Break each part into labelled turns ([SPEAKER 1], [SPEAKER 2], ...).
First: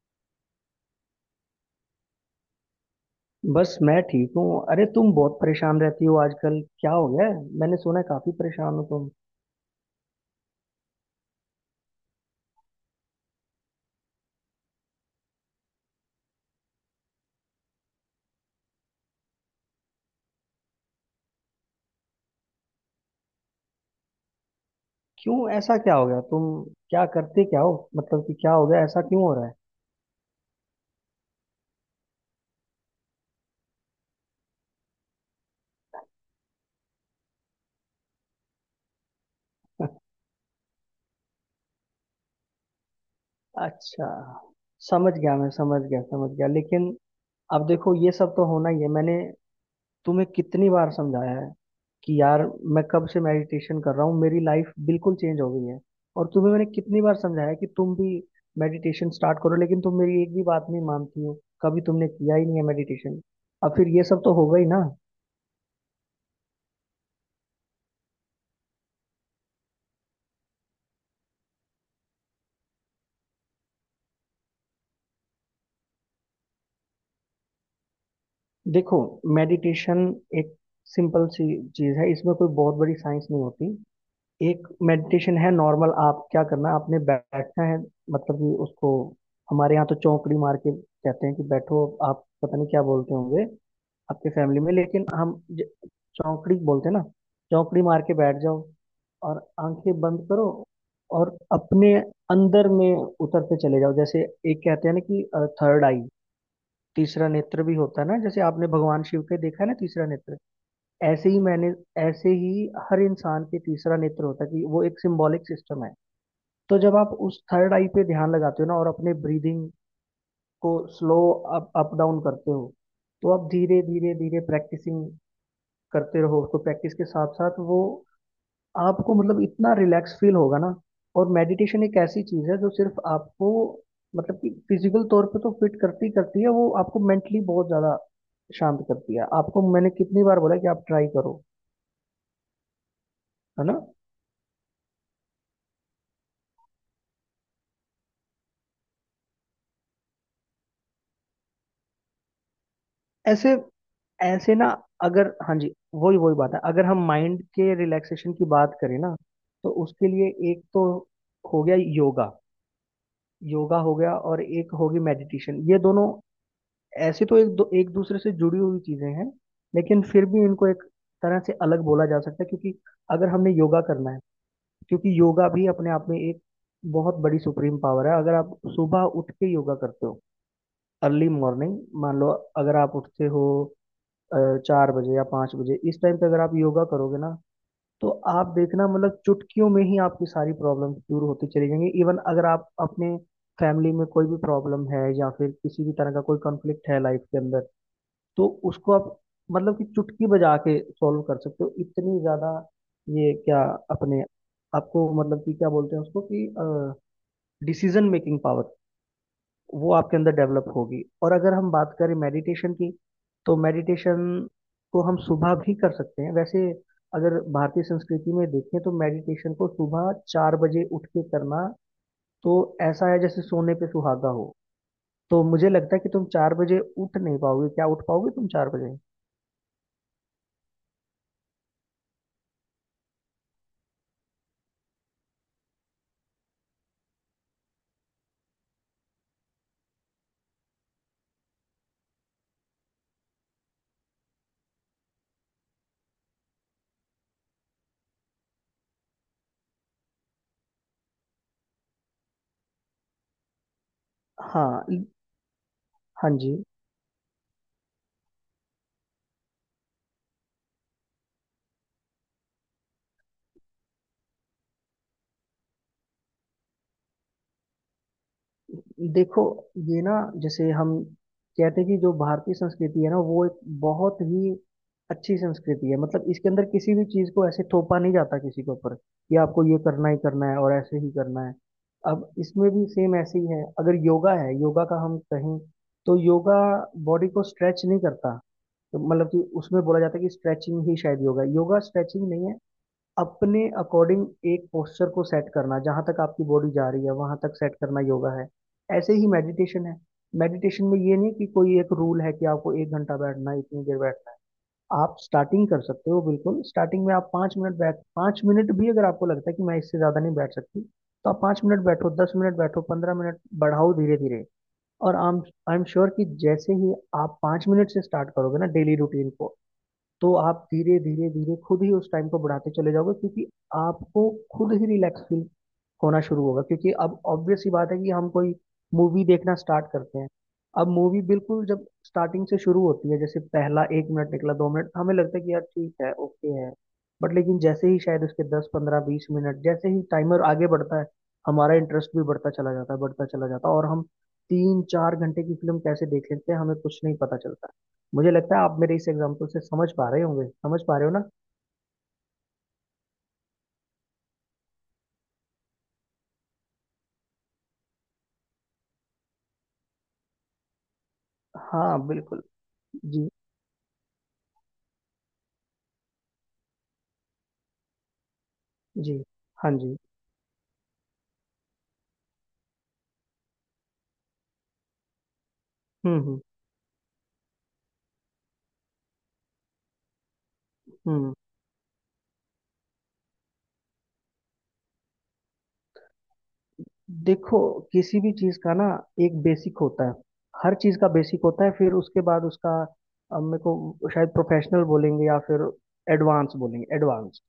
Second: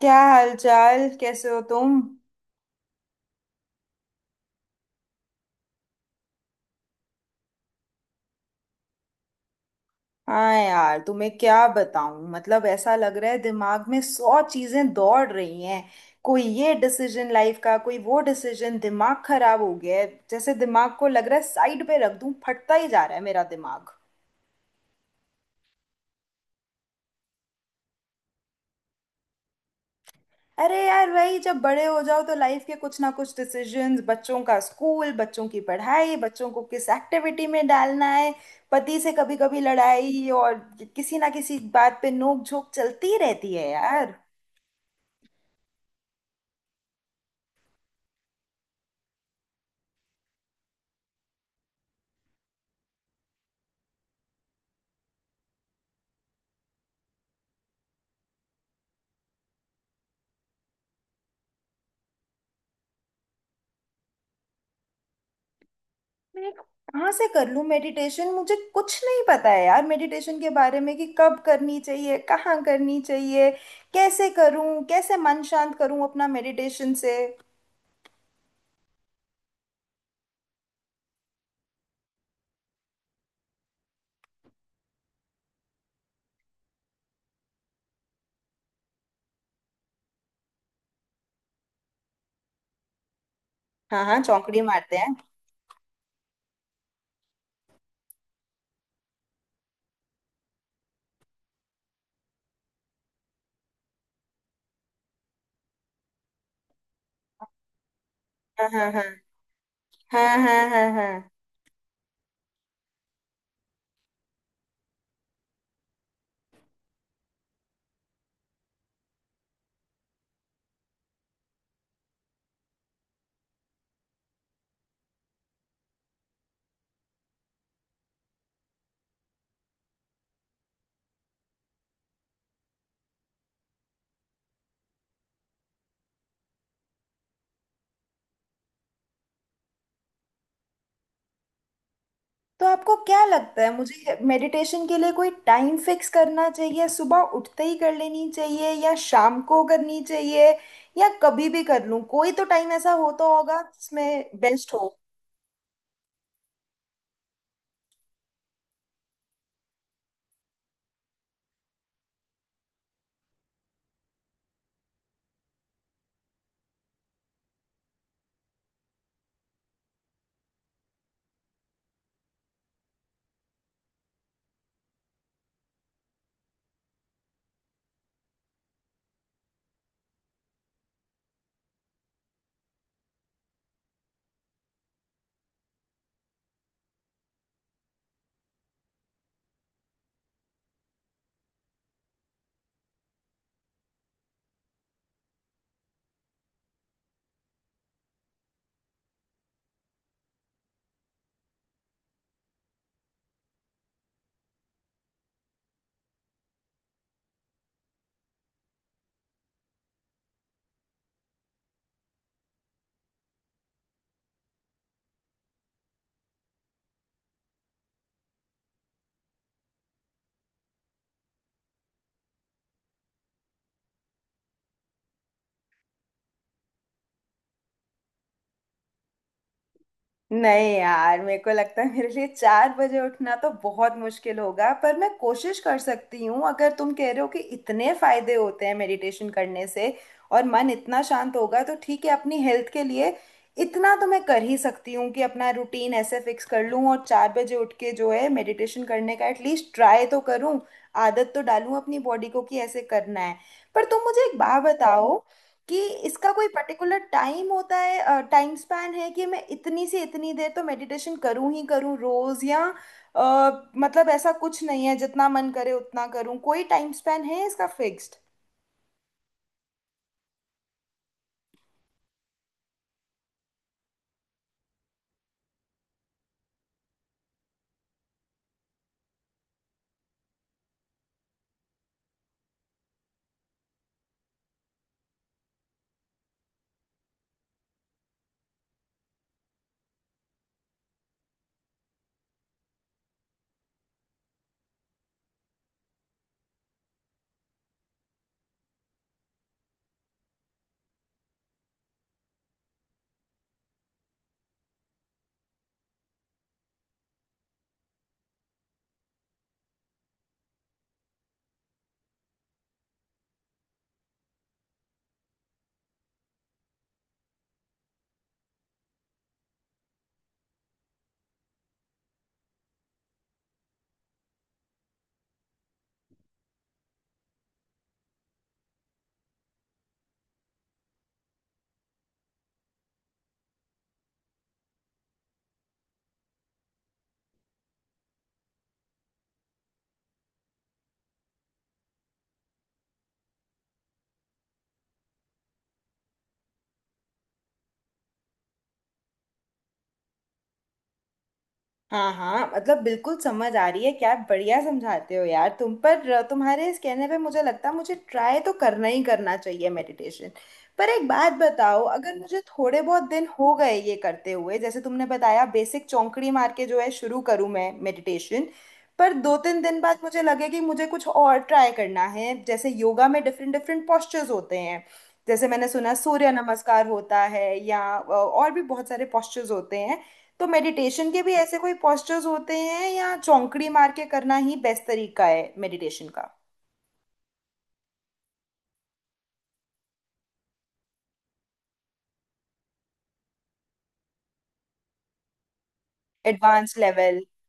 [SPEAKER 1] क्या हालचाल, कैसे हो तुम।
[SPEAKER 2] बस मैं ठीक हूँ। अरे तुम बहुत परेशान रहती हो आजकल, क्या हो गया है? मैंने सुना है काफी परेशान हो तुम।
[SPEAKER 1] हाँ यार, तुम्हें क्या बताऊं। ऐसा लग रहा है दिमाग में 100 चीजें दौड़ रही हैं। कोई ये डिसीजन लाइफ का, कोई वो डिसीजन, दिमाग खराब हो गया है। जैसे दिमाग को लग रहा है साइड पे रख दूं, फटता ही जा रहा है मेरा दिमाग।
[SPEAKER 2] क्यों ऐसा क्या हो गया तुम, क्या करते क्या हो, मतलब कि क्या हो गया, ऐसा क्यों हो रहा है?
[SPEAKER 1] अरे यार, वही, जब बड़े हो जाओ तो लाइफ के कुछ ना कुछ डिसीजंस, बच्चों का स्कूल, बच्चों की पढ़ाई, बच्चों को किस एक्टिविटी में डालना है, पति से कभी कभी लड़ाई, और किसी ना किसी बात पे नोक झोंक चलती रहती है
[SPEAKER 2] अच्छा,
[SPEAKER 1] यार।
[SPEAKER 2] समझ गया, मैं समझ गया, समझ गया, लेकिन अब देखो ये सब तो होना ही है। मैंने तुम्हें कितनी बार समझाया है कि यार मैं कब से मेडिटेशन कर रहा हूँ, मेरी लाइफ बिल्कुल चेंज हो गई है। और तुम्हें मैंने कितनी बार समझाया है कि तुम भी मेडिटेशन स्टार्ट करो, लेकिन तुम मेरी एक भी बात नहीं मानती हो। कभी तुमने किया ही नहीं है मेडिटेशन। अब फिर ये सब तो होगा ही ना।
[SPEAKER 1] मैं कहाँ से कर लूँ मेडिटेशन। मुझे कुछ नहीं पता है यार मेडिटेशन के बारे में, कि कब करनी चाहिए, कहाँ करनी चाहिए, कैसे करूँ, कैसे मन शांत करूँ अपना मेडिटेशन से।
[SPEAKER 2] देखो, मेडिटेशन एक सिंपल सी चीज है, इसमें कोई बहुत बड़ी साइंस नहीं होती। एक मेडिटेशन है नॉर्मल, आप क्या करना है, आपने बैठना है। मतलब कि उसको हमारे यहाँ तो चौकड़ी मार के कहते हैं कि बैठो। आप पता नहीं क्या बोलते होंगे
[SPEAKER 1] हाँ हाँ,
[SPEAKER 2] आपके फैमिली
[SPEAKER 1] चौकड़ी
[SPEAKER 2] में,
[SPEAKER 1] मारते
[SPEAKER 2] लेकिन
[SPEAKER 1] हैं।
[SPEAKER 2] हम ज- चौकड़ी बोलते हैं ना। चौकड़ी मार के बैठ जाओ, और आंखें बंद करो, और अपने अंदर में उतरते चले जाओ। जैसे एक कहते हैं ना कि थर्ड आई, तीसरा नेत्र भी होता है ना, जैसे आपने
[SPEAKER 1] हाँ हाँ हाँ।
[SPEAKER 2] भगवान शिव के देखा है ना तीसरा
[SPEAKER 1] हाँ
[SPEAKER 2] नेत्र।
[SPEAKER 1] हाँ हाँ
[SPEAKER 2] ऐसे
[SPEAKER 1] हाँ।
[SPEAKER 2] ही मैंने ऐसे ही हर इंसान के तीसरा नेत्र होता है, कि वो एक सिंबॉलिक सिस्टम है। तो जब आप उस थर्ड आई पे ध्यान लगाते हो ना, और अपने ब्रीदिंग को स्लो अप अप डाउन करते हो, तो आप धीरे धीरे धीरे प्रैक्टिसिंग करते रहो। उसको प्रैक्टिस के साथ साथ वो आपको मतलब इतना रिलैक्स फील होगा ना। और मेडिटेशन एक ऐसी चीज है जो सिर्फ आपको मतलब कि फिजिकल तौर पे तो फिट करती ही करती है, वो आपको मेंटली बहुत ज्यादा शांत करती है। आपको मैंने कितनी बार बोला कि आप ट्राई करो,
[SPEAKER 1] तो आपको क्या लगता
[SPEAKER 2] है
[SPEAKER 1] है,
[SPEAKER 2] ना?
[SPEAKER 1] मुझे मेडिटेशन के लिए कोई टाइम फिक्स करना चाहिए? सुबह उठते ही कर लेनी चाहिए या शाम को करनी चाहिए, या कभी भी कर लूं? कोई तो टाइम ऐसा होता
[SPEAKER 2] ऐसे,
[SPEAKER 1] होगा जिसमें
[SPEAKER 2] ऐसे ना,
[SPEAKER 1] बेस्ट हो।
[SPEAKER 2] अगर हाँ जी, वही वही बात है। अगर हम माइंड के रिलैक्सेशन की बात करें ना, तो उसके लिए एक तो हो गया योगा। योगा हो गया, और एक होगी मेडिटेशन। ये दोनों ऐसी तो एक दूसरे से जुड़ी हुई चीजें हैं। लेकिन फिर भी इनको एक तरह से अलग बोला जा सकता है, क्योंकि अगर हमने योगा करना है। क्योंकि योगा भी अपने आप में एक बहुत बड़ी सुप्रीम पावर है। अगर आप सुबह उठ के योगा करते हो अर्ली मॉर्निंग, मान लो अगर आप उठते हो 4 बजे या 5 बजे, इस टाइम पे अगर आप योगा करोगे ना, तो आप देखना, मतलब चुटकियों में ही आपकी सारी प्रॉब्लम दूर होती चली जाएंगी। इवन अगर आप अपने फैमिली में कोई भी प्रॉब्लम है, या फिर किसी भी तरह का कोई कॉन्फ्लिक्ट है लाइफ के अंदर, तो उसको आप मतलब कि चुटकी बजा के सॉल्व कर सकते हो। इतनी ज्यादा ये क्या अपने आपको मतलब कि क्या बोलते हैं उसको, कि डिसीजन मेकिंग पावर वो आपके अंदर डेवलप होगी। और अगर हम बात करें मेडिटेशन की, तो मेडिटेशन को हम सुबह भी कर सकते हैं वैसे। अगर भारतीय संस्कृति में देखें, तो मेडिटेशन को सुबह 4 बजे उठ के करना तो ऐसा है जैसे सोने पे सुहागा हो। तो मुझे लगता है कि तुम 4 बजे उठ नहीं पाओगे, क्या उठ पाओगे तुम 4 बजे?
[SPEAKER 1] नहीं यार, मेरे को लगता है मेरे लिए 4 बजे उठना तो बहुत मुश्किल होगा, पर मैं कोशिश कर सकती हूँ। अगर तुम कह रहे हो कि इतने फायदे होते हैं मेडिटेशन करने से और मन इतना शांत होगा, तो ठीक है, अपनी हेल्थ के लिए इतना तो मैं कर ही सकती हूँ कि अपना रूटीन ऐसे फिक्स कर लूँ और 4 बजे उठ के जो है मेडिटेशन करने का एटलीस्ट ट्राई तो करूँ, आदत तो डालूँ अपनी बॉडी को कि ऐसे करना है। पर तुम मुझे एक बात
[SPEAKER 2] हाँ,
[SPEAKER 1] बताओ कि इसका
[SPEAKER 2] हाँ
[SPEAKER 1] कोई
[SPEAKER 2] जी।
[SPEAKER 1] पर्टिकुलर टाइम होता है? टाइम स्पैन है कि मैं इतनी से इतनी देर तो मेडिटेशन करूं ही करूं रोज, या ऐसा कुछ नहीं है, जितना मन करे उतना करूं? कोई टाइम स्पैन है इसका फिक्स्ड?
[SPEAKER 2] देखो ये ना, जैसे हम कहते हैं कि जो भारतीय संस्कृति है ना, वो एक बहुत ही अच्छी संस्कृति है। मतलब इसके अंदर किसी भी चीज़ को ऐसे थोपा नहीं जाता किसी के ऊपर, कि आपको ये करना ही करना है और ऐसे ही करना है। अब इसमें भी सेम ऐसे ही है। अगर योगा है, योगा का हम कहें, तो योगा बॉडी को स्ट्रेच नहीं करता। तो मतलब कि उसमें बोला जाता है कि स्ट्रेचिंग ही शायद योगा है, योगा स्ट्रेचिंग नहीं है। अपने अकॉर्डिंग एक पोस्चर को सेट करना, जहां तक आपकी बॉडी जा रही है वहां तक सेट करना योगा है। ऐसे ही मेडिटेशन है। मेडिटेशन में ये नहीं कि कोई एक रूल है कि आपको एक घंटा बैठना है, इतनी देर बैठना है। आप स्टार्टिंग कर सकते हो बिल्कुल, स्टार्टिंग में आप 5 मिनट बैठ, 5 मिनट भी अगर आपको लगता है कि मैं इससे ज़्यादा नहीं बैठ सकती, तो आप 5 मिनट बैठो, 10 मिनट बैठो, 15 मिनट, बढ़ाओ धीरे धीरे। और आई एम श्योर कि जैसे ही आप 5 मिनट से स्टार्ट करोगे ना डेली रूटीन को, तो आप धीरे धीरे धीरे खुद ही उस टाइम को बढ़ाते चले जाओगे, क्योंकि आपको खुद ही रिलैक्स फील होना शुरू होगा। क्योंकि अब ऑब्वियस सी बात है कि हम कोई मूवी देखना स्टार्ट करते हैं। अब मूवी बिल्कुल जब स्टार्टिंग से शुरू होती है, जैसे पहला 1 मिनट निकला, 2 मिनट, हमें लगता है कि यार ठीक है, ओके है। बट लेकिन जैसे ही शायद उसके 10 15 20 मिनट, जैसे ही टाइमर आगे बढ़ता है, हमारा इंटरेस्ट भी बढ़ता चला जाता है, बढ़ता चला जाता है। और हम 3 4 घंटे की फिल्म कैसे देख लेते हैं, हमें कुछ नहीं पता चलता। मुझे लगता है आप मेरे इस एग्जाम्पल से समझ पा रहे होंगे, समझ पा रहे हो ना?
[SPEAKER 1] हाँ हाँ, बिल्कुल समझ आ रही है। क्या बढ़िया समझाते हो यार तुम। पर तुम्हारे इस कहने पे मुझे लगता है मुझे ट्राई तो करना ही करना चाहिए मेडिटेशन। पर एक बात बताओ,
[SPEAKER 2] हाँ
[SPEAKER 1] अगर मुझे
[SPEAKER 2] बिल्कुल।
[SPEAKER 1] थोड़े बहुत दिन
[SPEAKER 2] जी
[SPEAKER 1] हो गए ये करते हुए, जैसे तुमने बताया बेसिक चौंकड़ी मार के जो है शुरू करूँ मैं मेडिटेशन, पर
[SPEAKER 2] जी,
[SPEAKER 1] दो तीन
[SPEAKER 2] हाँ
[SPEAKER 1] दिन
[SPEAKER 2] जी।
[SPEAKER 1] बाद मुझे लगे कि मुझे कुछ और ट्राई करना है, जैसे योगा में डिफरेंट डिफरेंट पोस्चर्स होते हैं, जैसे मैंने सुना
[SPEAKER 2] हम्म
[SPEAKER 1] सूर्य
[SPEAKER 2] हम्म
[SPEAKER 1] नमस्कार होता है या और भी बहुत सारे पोस्चर्स होते हैं, तो मेडिटेशन के भी
[SPEAKER 2] हम्म।
[SPEAKER 1] ऐसे कोई postures होते हैं या चौंकड़ी मार के करना ही बेस्ट तरीका है मेडिटेशन का?
[SPEAKER 2] देखो, किसी भी चीज का ना एक बेसिक होता है, हर चीज का बेसिक होता है, फिर उसके बाद उसका अब मेरे को शायद प्रोफेशनल बोलेंगे, या फिर एडवांस
[SPEAKER 1] एडवांस
[SPEAKER 2] बोलेंगे।
[SPEAKER 1] लेवल।
[SPEAKER 2] एडवांस,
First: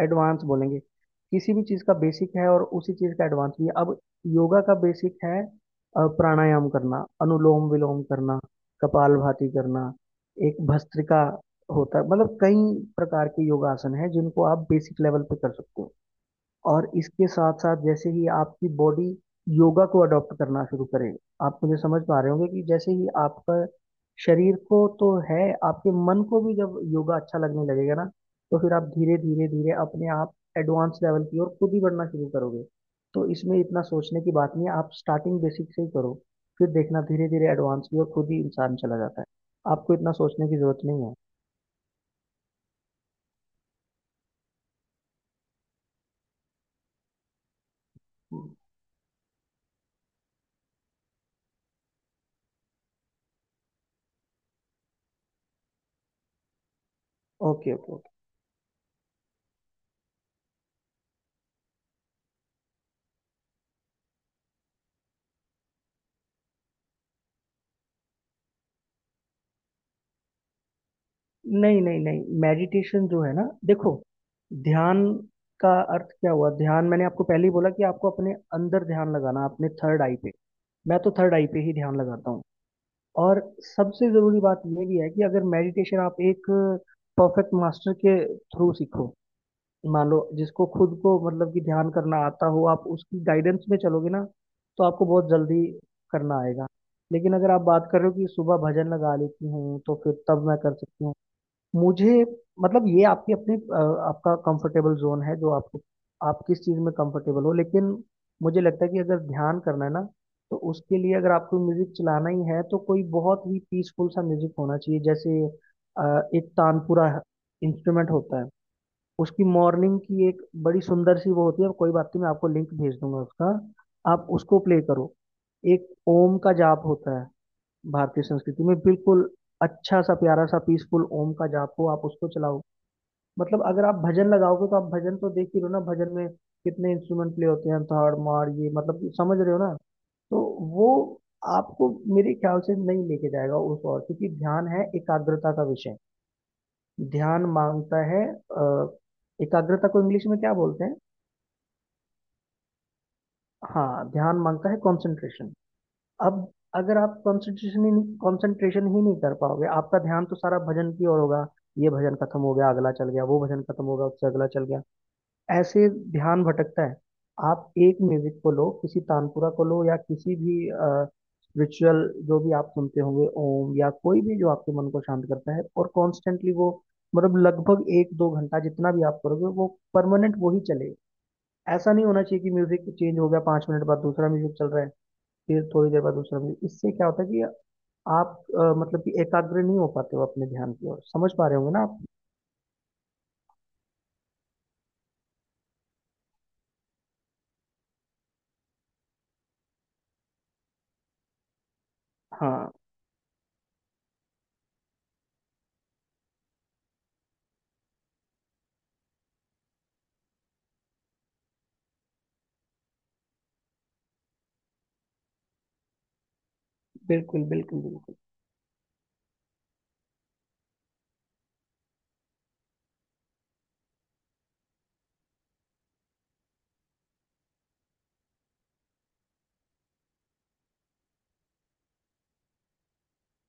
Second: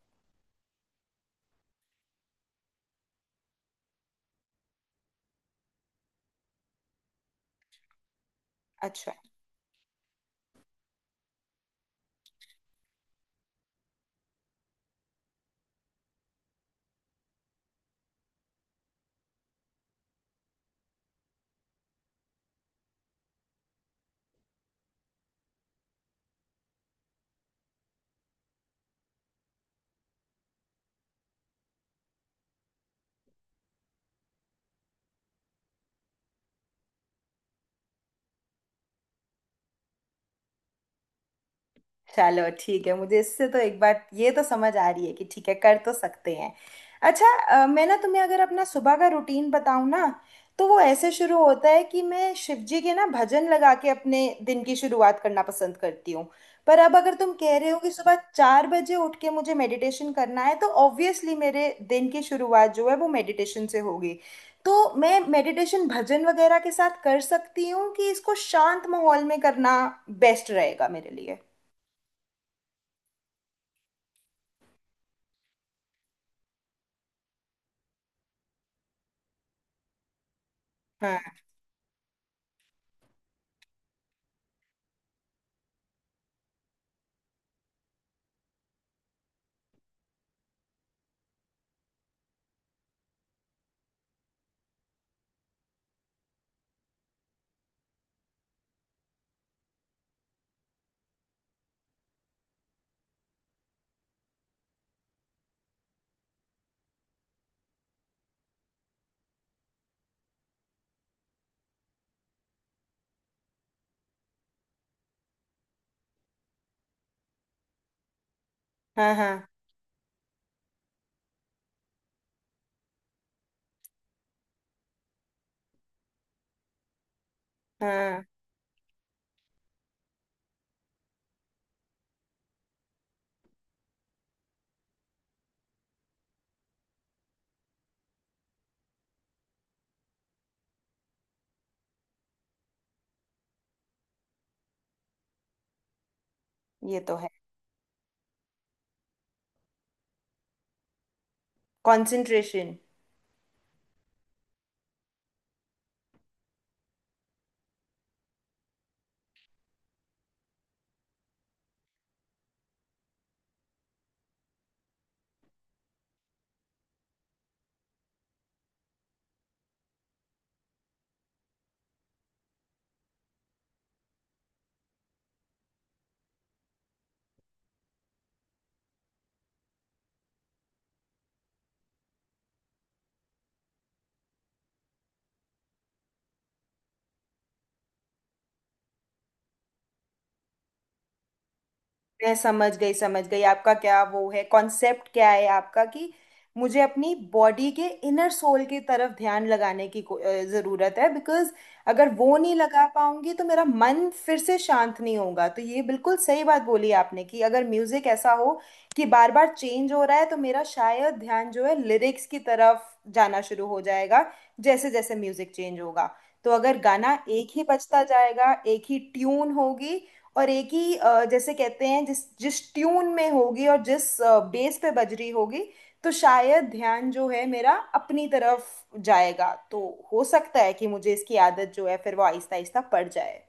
[SPEAKER 2] एडवांस बोलेंगे, किसी भी चीज़ का बेसिक है और उसी चीज़ का एडवांस भी है। अब योगा का बेसिक है प्राणायाम करना, अनुलोम विलोम करना,
[SPEAKER 1] अच्छा।
[SPEAKER 2] कपालभाति करना, एक भस्त्रिका होता है। मतलब कई प्रकार के योगासन है, जिनको आप बेसिक लेवल पे कर सकते हो। और इसके साथ साथ जैसे ही आपकी बॉडी योगा को अडॉप्ट करना शुरू करे, आप मुझे समझ पा रहे होंगे कि जैसे ही आपका शरीर को तो है, आपके मन को भी जब योगा अच्छा लगने लगेगा ना, तो फिर आप धीरे धीरे धीरे अपने आप एडवांस लेवल की ओर खुद ही बढ़ना शुरू करोगे। तो इसमें इतना सोचने की बात नहीं है, आप स्टार्टिंग बेसिक से ही करो, फिर देखना धीरे धीरे एडवांस की ओर खुद ही इंसान चला जाता है। आपको इतना सोचने की जरूरत नहीं है।
[SPEAKER 1] चलो ठीक है, मुझे इससे तो एक बात ये तो समझ आ रही है कि ठीक है, कर तो सकते हैं। अच्छा, मैं ना तुम्हें अगर अपना सुबह का रूटीन बताऊं ना, तो वो ऐसे शुरू होता है कि मैं शिव जी के ना भजन लगा के अपने दिन की शुरुआत करना पसंद करती हूँ। पर अब अगर तुम कह रहे
[SPEAKER 2] ओके
[SPEAKER 1] हो कि
[SPEAKER 2] ओके।
[SPEAKER 1] सुबह 4 बजे उठ के मुझे मेडिटेशन करना है, तो ऑब्वियसली मेरे दिन की शुरुआत जो है वो मेडिटेशन से होगी। तो मैं मेडिटेशन भजन वगैरह के साथ कर सकती हूँ कि इसको शांत माहौल में करना बेस्ट रहेगा मेरे लिए।
[SPEAKER 2] नहीं नहीं नहीं, मेडिटेशन जो है ना, देखो ध्यान का अर्थ क्या हुआ। ध्यान, मैंने आपको पहले ही बोला कि आपको अपने अंदर ध्यान लगाना, अपने थर्ड आई पे। मैं तो
[SPEAKER 1] हाँ।
[SPEAKER 2] थर्ड आई पे ही ध्यान लगाता हूँ। और सबसे जरूरी बात यह भी है कि अगर मेडिटेशन आप एक परफेक्ट मास्टर के थ्रू सीखो, मान लो जिसको खुद को मतलब कि ध्यान करना आता हो, आप उसकी गाइडेंस में चलोगे ना, तो आपको बहुत जल्दी करना आएगा। लेकिन अगर आप बात कर रहे हो कि सुबह भजन लगा लेती हूँ तो फिर तब मैं कर सकती हूँ, मुझे मतलब ये आपकी अपनी आपका कंफर्टेबल जोन है, जो आपको आप किस चीज़ में कंफर्टेबल हो। लेकिन मुझे लगता है कि अगर ध्यान करना है ना, तो उसके लिए अगर आपको म्यूजिक चलाना ही है, तो कोई बहुत ही पीसफुल सा म्यूजिक होना चाहिए, जैसे एक तानपुरा इंस्ट्रूमेंट होता है।
[SPEAKER 1] हाँ
[SPEAKER 2] उसकी
[SPEAKER 1] हाँ
[SPEAKER 2] मॉर्निंग की एक बड़ी सुंदर सी वो होती है, कोई बात नहीं, मैं आपको लिंक भेज दूंगा उसका, आप उसको प्ले करो। एक ओम का जाप होता है भारतीय
[SPEAKER 1] हाँ।
[SPEAKER 2] संस्कृति में, बिल्कुल अच्छा सा प्यारा सा पीसफुल ओम का जाप हो, आप उसको चलाओ। मतलब अगर आप भजन लगाओगे, तो आप भजन तो देख ही रहे हो ना, भजन में कितने इंस्ट्रूमेंट प्ले होते हैं, थाड़ मार ये, मतलब समझ रहे हो ना? तो वो आपको मेरे ख्याल से नहीं लेके जाएगा उस ओर, क्योंकि ध्यान है एकाग्रता का विषय।
[SPEAKER 1] ये तो है।
[SPEAKER 2] ध्यान मांगता है एकाग्रता को इंग्लिश में क्या बोलते हैं?
[SPEAKER 1] कंसंट्रेशन।
[SPEAKER 2] हाँ, ध्यान मांगता है कंसंट्रेशन। अब अगर आप कंसंट्रेशन ही नहीं कर पाओगे, आपका ध्यान तो सारा भजन की ओर होगा। ये भजन खत्म हो गया अगला चल गया, वो भजन खत्म हो गया उससे अगला चल गया, ऐसे ध्यान भटकता है। आप एक म्यूजिक को लो, किसी तानपुरा को लो, या किसी भी रिचुअल, जो भी आप सुनते होंगे, ओम या कोई भी जो आपके मन को शांत करता है, और कॉन्स्टेंटली वो मतलब लगभग 1 2 घंटा जितना भी आप करोगे, वो परमानेंट वही चलेगा। ऐसा नहीं होना चाहिए कि म्यूजिक चेंज हो गया, 5 मिनट बाद दूसरा म्यूजिक चल रहा है, फिर थोड़ी देर बाद दूसरा भी। इससे क्या होता है कि आप मतलब कि एकाग्र नहीं हो पाते हो अपने ध्यान की ओर, समझ पा रहे होंगे ना आप?
[SPEAKER 1] मैं समझ गई, समझ गई आपका क्या वो है, कॉन्सेप्ट क्या है आपका, कि मुझे अपनी बॉडी के इनर सोल की तरफ ध्यान लगाने की जरूरत है, बिकॉज अगर वो नहीं
[SPEAKER 2] हाँ
[SPEAKER 1] लगा पाऊंगी तो मेरा मन फिर से शांत नहीं होगा। तो ये बिल्कुल सही बात बोली आपने कि अगर म्यूजिक ऐसा हो कि बार बार चेंज हो रहा है, तो मेरा शायद ध्यान जो है लिरिक्स की तरफ जाना शुरू हो जाएगा जैसे जैसे म्यूजिक चेंज होगा। तो अगर गाना
[SPEAKER 2] बिल्कुल,
[SPEAKER 1] एक ही
[SPEAKER 2] बिल्कुल
[SPEAKER 1] बजता
[SPEAKER 2] बिल्कुल।
[SPEAKER 1] जाएगा, एक ही ट्यून होगी और एक ही, जैसे कहते हैं जिस जिस ट्यून में होगी और जिस बेस पे बज रही होगी, तो शायद ध्यान जो है मेरा अपनी तरफ जाएगा। तो हो सकता है कि मुझे इसकी आदत जो है फिर वो आहिस्ता आहिस्ता पड़ जाए।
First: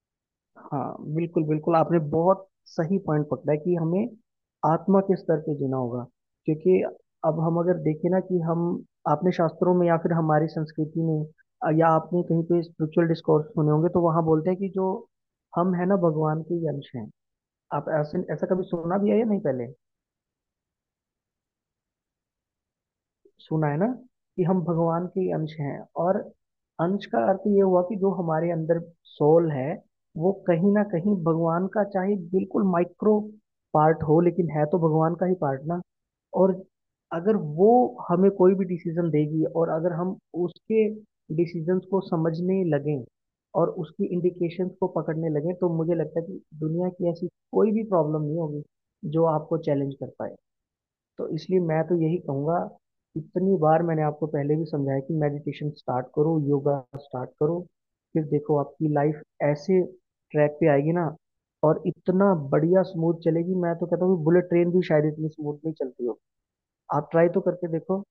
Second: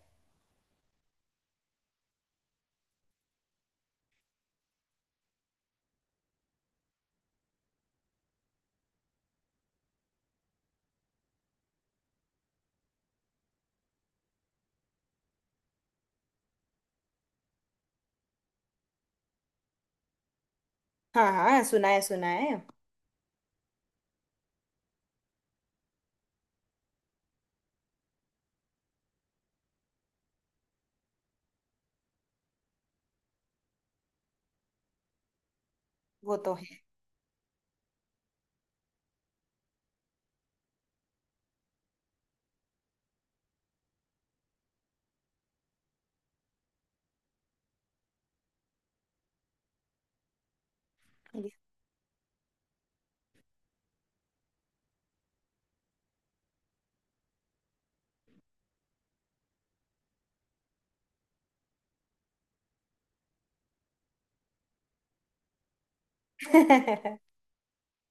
[SPEAKER 2] हाँ बिल्कुल बिल्कुल, आपने बहुत सही पॉइंट पकड़ा है कि हमें आत्मा के स्तर पे जीना होगा। क्योंकि अब हम अगर देखें ना, कि हम अपने शास्त्रों में, या फिर हमारी संस्कृति में या आपने कहीं पे स्पिरिचुअल डिस्कोर्स सुने होंगे, तो वहाँ बोलते हैं कि जो हम है ना, भगवान के ही अंश हैं। आप ऐसे ऐसा कभी सुना भी है या नहीं पहले?
[SPEAKER 1] हाँ हाँ, सुना है सुना है।
[SPEAKER 2] सुना है ना कि हम भगवान के अंश हैं। और अंश का अर्थ ये हुआ कि जो हमारे अंदर सोल है, वो कहीं ना कहीं भगवान का, चाहे बिल्कुल माइक्रो पार्ट हो, लेकिन है तो भगवान का ही पार्ट ना।
[SPEAKER 1] वो
[SPEAKER 2] और
[SPEAKER 1] तो
[SPEAKER 2] अगर वो हमें कोई भी डिसीजन देगी, और अगर हम उसके डिसीजंस को समझने लगें और उसकी इंडिकेशंस को पकड़ने लगें, तो मुझे लगता है कि दुनिया की ऐसी कोई भी प्रॉब्लम नहीं होगी जो आपको चैलेंज कर पाए। तो इसलिए मैं तो यही कहूँगा, इतनी बार मैंने आपको पहले भी समझाया कि मेडिटेशन स्टार्ट करो, योगा स्टार्ट करो, फिर देखो आपकी लाइफ ऐसे ट्रैक पे आएगी ना, और इतना बढ़िया स्मूथ चलेगी। मैं तो कहता हूँ बुलेट ट्रेन भी शायद इतनी स्मूथ नहीं चलती हो। आप
[SPEAKER 1] है।
[SPEAKER 2] ट्राई तो करके देखो।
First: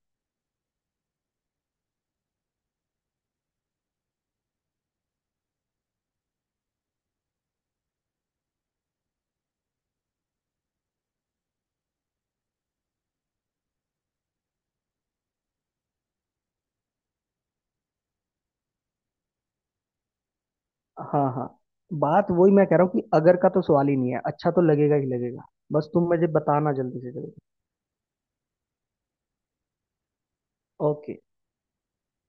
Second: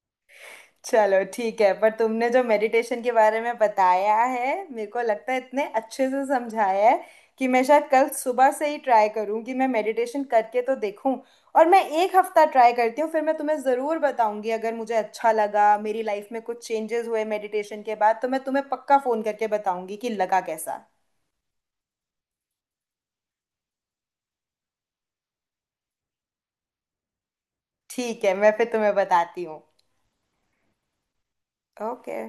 [SPEAKER 1] चलो ठीक है, पर तुमने जो मेडिटेशन के बारे में बताया है मेरे को लगता है इतने अच्छे से समझाया है कि मैं शायद कल सुबह से ही ट्राई करूं कि मैं मेडिटेशन करके तो देखूं। और मैं एक हफ्ता ट्राई करती हूँ, फिर मैं तुम्हें ज़रूर बताऊंगी। अगर मुझे अच्छा लगा, मेरी लाइफ में कुछ चेंजेस हुए मेडिटेशन के बाद, तो मैं तुम्हें पक्का फ़ोन करके बताऊंगी कि लगा कैसा।
[SPEAKER 2] हाँ हाँ। बात वही मैं कह रहा हूँ कि अगर का तो सवाल ही नहीं है, अच्छा तो लगेगा ही लगेगा। बस तुम मुझे बताना जल्दी से जल्दी।
[SPEAKER 1] ठीक है, मैं फिर तुम्हें बताती हूँ।
[SPEAKER 2] ओके।
[SPEAKER 1] ओके।